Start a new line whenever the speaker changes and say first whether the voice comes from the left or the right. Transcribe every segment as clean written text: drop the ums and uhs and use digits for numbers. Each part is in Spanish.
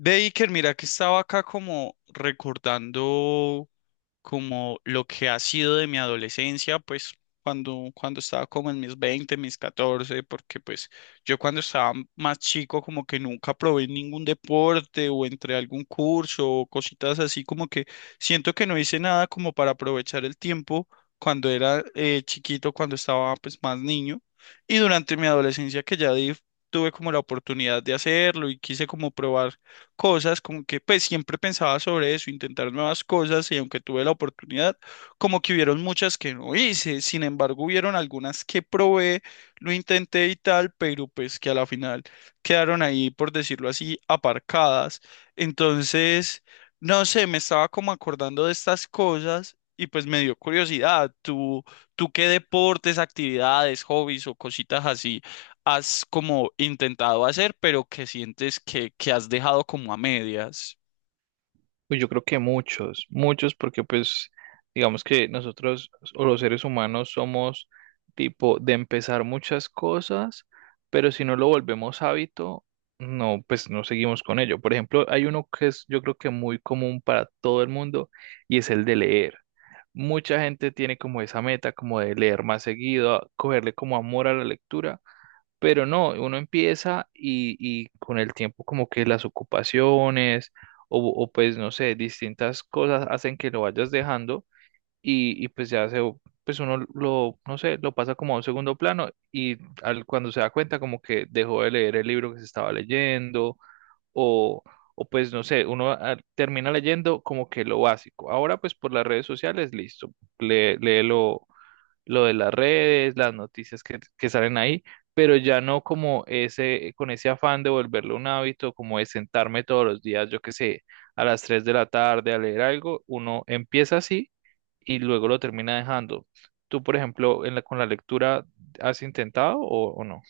left: Ve, Iker, mira que estaba acá como recordando como lo que ha sido de mi adolescencia, pues cuando estaba como en mis 20, mis 14, porque pues yo cuando estaba más chico como que nunca probé ningún deporte o entré a algún curso o cositas así, como que siento que no hice nada como para aprovechar el tiempo cuando era chiquito, cuando estaba pues más niño y durante mi adolescencia que ya tuve como la oportunidad de hacerlo y quise como probar cosas, como que pues siempre pensaba sobre eso, intentar nuevas cosas y aunque tuve la oportunidad, como que hubieron muchas que no hice, sin embargo hubieron algunas que probé, lo intenté y tal, pero pues que a la final quedaron ahí, por decirlo así, aparcadas. Entonces, no sé, me estaba como acordando de estas cosas. Y pues me dio curiosidad, ¿tú, tú qué deportes, actividades, hobbies o cositas así has como intentado hacer, pero que sientes que has dejado como a medias?
right: Pues yo creo que muchos, muchos porque pues digamos que nosotros o los seres humanos somos tipo de empezar muchas cosas, pero si no lo volvemos hábito, no, pues no seguimos con ello. Por ejemplo, hay uno que es yo creo que muy común para todo el mundo y es el de leer. Mucha gente tiene como esa meta como de leer más seguido, cogerle como amor a la lectura, pero no, uno empieza y con el tiempo como que las ocupaciones o pues no sé, distintas cosas hacen que lo vayas dejando y pues ya se, pues uno lo, no sé, lo pasa como a un segundo plano y al, cuando se da cuenta como que dejó de leer el libro que se estaba leyendo o, o pues no sé, uno termina leyendo como que lo básico. Ahora pues por las redes sociales, listo, léelo lo de las redes, las noticias que salen ahí, pero ya no como ese, con ese afán de volverlo un hábito, como de sentarme todos los días, yo qué sé, a las 3 de la tarde a leer algo, uno empieza así y luego lo termina dejando. Tú, por ejemplo, en la, con la lectura, ¿has intentado o no?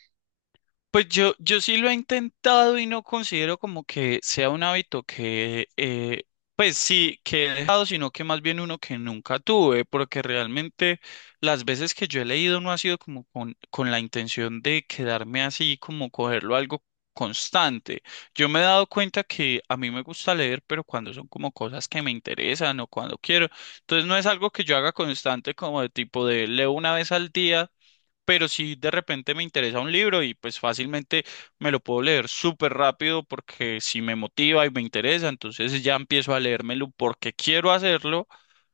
left: Pues yo sí lo he intentado y no considero como que sea un hábito que, pues sí, que he dejado, sino que más bien uno que nunca tuve, porque realmente las veces que yo he leído no ha sido como con la intención de quedarme así, como cogerlo algo constante. Yo me he dado cuenta que a mí me gusta leer, pero cuando son como cosas que me interesan o cuando quiero. Entonces no es algo que yo haga constante como de tipo de leo una vez al día, pero si de repente me interesa un libro y pues fácilmente me lo puedo leer súper rápido porque si me motiva y me interesa, entonces ya empiezo a leérmelo porque quiero hacerlo,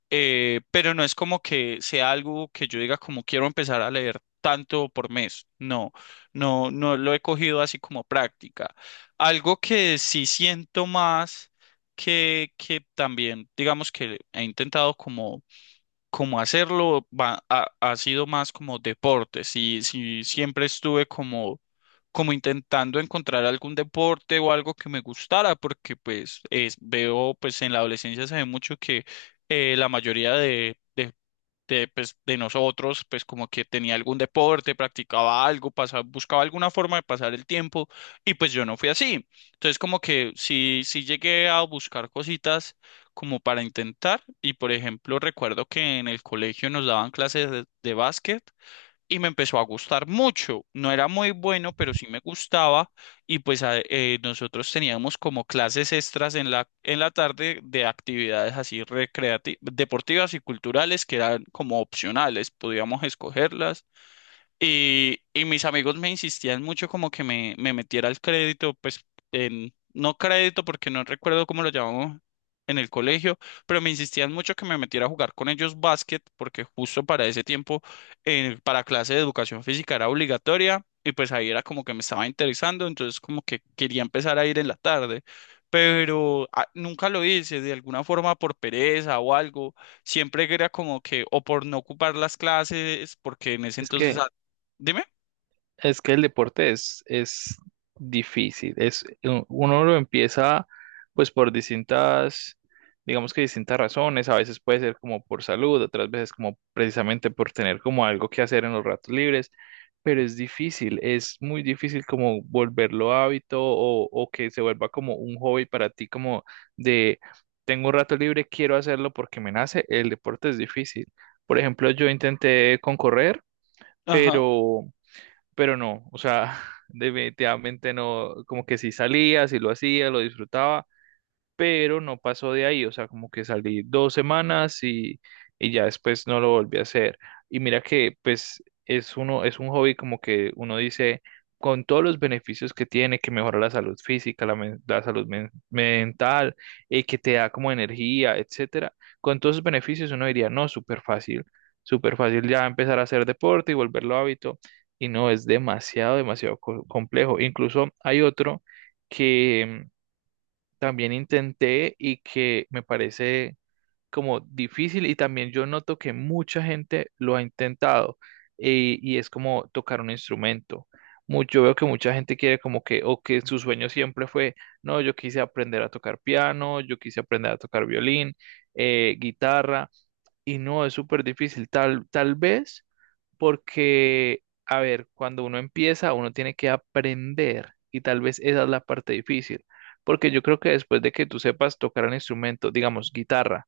left: pero no es como que sea algo que yo diga como quiero empezar a leer tanto por mes, no, no lo he cogido así como práctica. Algo que sí siento más que también, digamos que he intentado como cómo hacerlo, ha sido más como deporte. Si, si siempre estuve como, como intentando encontrar algún deporte o algo que me gustara, porque pues es, veo, pues en la adolescencia se ve mucho que la mayoría de pues, de nosotros, pues como que tenía algún deporte, practicaba algo, pasaba, buscaba alguna forma de pasar el tiempo y pues yo no fui así. Entonces como que sí, sí llegué a buscar cositas como para intentar y por ejemplo recuerdo que en el colegio nos daban clases de básquet y me empezó a gustar mucho. No era muy bueno, pero sí me gustaba y pues nosotros teníamos como clases extras en la tarde de actividades así recreativas, deportivas y culturales que eran como opcionales, podíamos escogerlas y mis amigos me insistían mucho como que me metiera al crédito, pues en, no crédito porque no recuerdo cómo lo llamamos en el colegio, pero me insistían mucho que me metiera a jugar con ellos básquet porque justo para ese tiempo para clase de educación física era obligatoria y pues ahí era como que me estaba interesando, entonces como que quería empezar a ir en la tarde, pero nunca lo hice de alguna forma por pereza o algo siempre era como que o por no ocupar las clases, porque en ese
right: Es
left: entonces…
right: que
left: Dime.
right: Es que el deporte es difícil. Es, uno lo empieza pues por distintas, digamos que distintas razones. A veces puede ser como por salud, otras veces como precisamente por tener como algo que hacer en los ratos libres. Pero es difícil, es muy difícil como volverlo hábito o que se vuelva como un hobby para ti, como de tengo un rato libre, quiero hacerlo porque me nace. El deporte es difícil. Por ejemplo, yo intenté con correr,
left: Ajá.
right: pero pero no, o sea, definitivamente no, como que sí salía, sí lo hacía, lo disfrutaba, pero no pasó de ahí, o sea, como que salí 2 semanas y ya después no lo volví a hacer. Y mira que pues es uno, es un hobby como que uno dice, con todos los beneficios que tiene, que mejora la salud física, la salud mental, que te da como energía, etcétera, con todos esos beneficios uno diría, no, súper fácil ya empezar a hacer deporte y volverlo hábito. Y no, es demasiado, demasiado complejo. Incluso hay otro que también intenté y que me parece como difícil y también yo noto que mucha gente lo ha intentado y es como tocar un instrumento. Yo veo que mucha gente quiere como que, o que su sueño siempre fue, no, yo quise aprender a tocar piano, yo quise aprender a tocar violín, guitarra, y no, es súper difícil. Tal, tal vez porque, a ver, cuando uno empieza, uno tiene que aprender y tal vez esa es la parte difícil, porque yo creo que después de que tú sepas tocar un instrumento, digamos guitarra,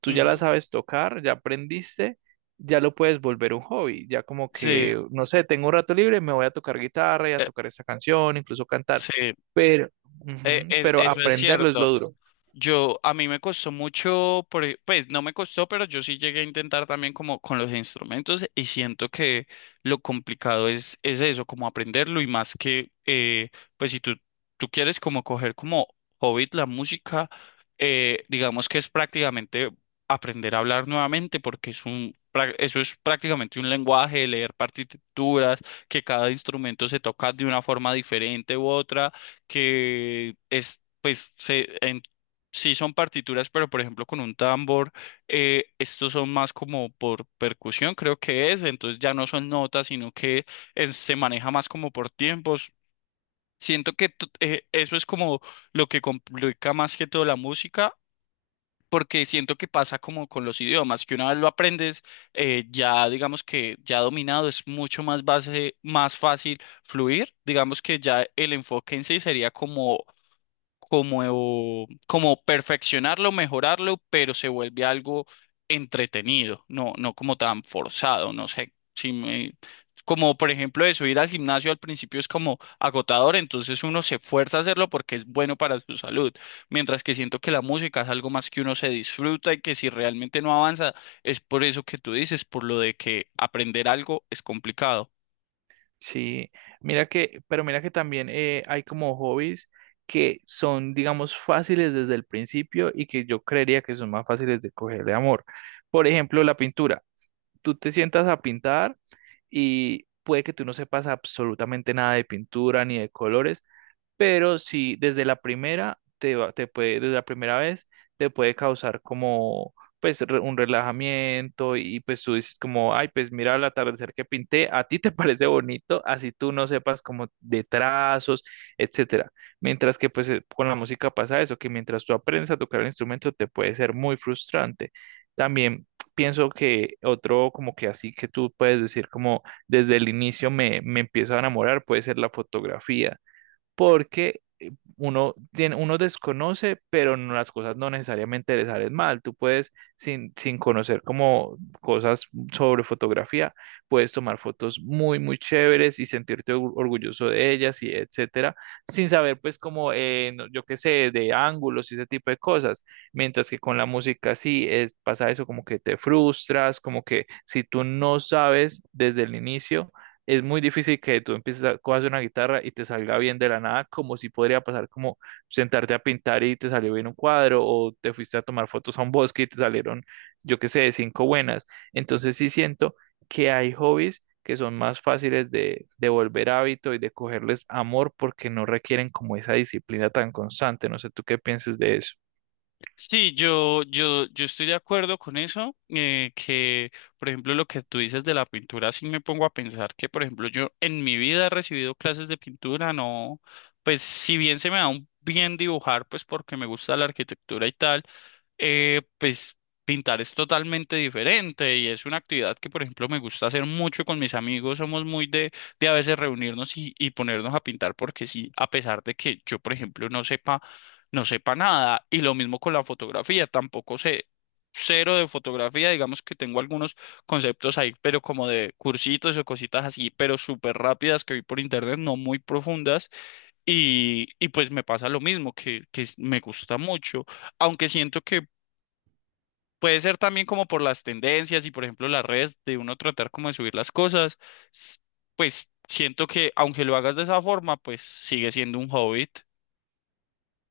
right: tú ya la
left: Ujú.
right: sabes tocar, ya aprendiste, ya lo puedes volver un hobby, ya como
left: Sí,
right: que, no sé, tengo un rato libre, me voy a tocar guitarra y a
left: eh,
right: tocar esta canción, incluso cantar,
left: sí.
right: pero, ujú, pero
left: Eso es
right: aprenderlo es lo
left: cierto.
right: duro.
left: Yo, a mí me costó mucho, pues no me costó, pero yo sí llegué a intentar también como con los instrumentos y siento que lo complicado es eso, como aprenderlo y más que, pues si tú, tú quieres como coger como hobby la música, digamos que es prácticamente aprender a hablar nuevamente porque es un, eso es prácticamente un lenguaje, leer partituras, que cada instrumento se toca de una forma diferente u otra que es, pues, se, en- Sí, son partituras, pero por ejemplo con un tambor, estos son más como por percusión, creo que es, entonces ya no son notas, sino que se maneja más como por tiempos. Siento que eso es como lo que complica más que todo la música, porque siento que pasa como con los idiomas, que una vez lo aprendes, ya digamos que ya dominado es mucho más base, más fácil fluir, digamos que ya el enfoque en sí sería como como, como perfeccionarlo, mejorarlo, pero se vuelve algo entretenido, no, no como tan forzado, no sé, si me- como por ejemplo eso, ir al gimnasio al principio es como agotador, entonces uno se fuerza a hacerlo porque es bueno para su salud, mientras que siento que la música es algo más que uno se disfruta y que si realmente no avanza, es por eso que tú dices, por lo de que aprender algo es complicado.
right: Sí, mira que, pero mira que también hay como hobbies que son, digamos, fáciles desde el principio y que yo creería que son más fáciles de coger de amor. Por ejemplo, la pintura. Tú te sientas a pintar y puede que tú no sepas absolutamente nada de pintura ni de colores, pero si desde la primera te puede, desde la primera vez te puede causar como pues un relajamiento y pues tú dices como, ay, pues mira el atardecer que pinté, a ti te parece bonito, así tú no sepas como de trazos, etcétera. Mientras que pues con la música pasa eso, que mientras tú aprendes a tocar el instrumento te puede ser muy frustrante. También pienso que otro como que así que tú puedes decir como desde el inicio me empiezo a enamorar puede ser la fotografía porque uno tiene, uno desconoce, pero las cosas no necesariamente le salen mal. Tú puedes, sin conocer como cosas sobre fotografía, puedes tomar fotos muy, muy chéveres y sentirte orgulloso de ellas y etcétera, sin saber pues como, yo qué sé, de ángulos y ese tipo de cosas. Mientras que con la música sí es, pasa eso como que te frustras, como que si tú no sabes desde el inicio es muy difícil que tú empieces a cojas una guitarra y te salga bien de la nada, como si podría pasar como sentarte a pintar y te salió bien un cuadro, o te fuiste a tomar fotos a un bosque y te salieron, yo qué sé, cinco buenas. Entonces sí siento que hay hobbies que son más fáciles de volver hábito y de cogerles amor porque no requieren como esa disciplina tan constante. No sé tú qué pienses de eso.
left: Sí, yo estoy de acuerdo con eso, que por ejemplo lo que tú dices de la pintura, sí me pongo a pensar que por ejemplo yo en mi vida he recibido clases de pintura, no, pues si bien se me da un bien dibujar, pues porque me gusta la arquitectura y tal, pues pintar es totalmente diferente y es una actividad que, por ejemplo, me gusta hacer mucho con mis amigos. Somos muy de a veces reunirnos y ponernos a pintar porque sí, a pesar de que yo, por ejemplo, no sepa nada. Y lo mismo con la fotografía, tampoco sé cero de fotografía, digamos que tengo algunos conceptos ahí, pero como de cursitos o cositas así, pero súper rápidas que vi por internet, no muy profundas. Y pues me pasa lo mismo, que me gusta mucho, aunque siento que… Puede ser también como por las tendencias y por ejemplo las redes de uno tratar como de subir las cosas, s- pues siento que aunque lo hagas de esa forma, pues sigue siendo un hobby.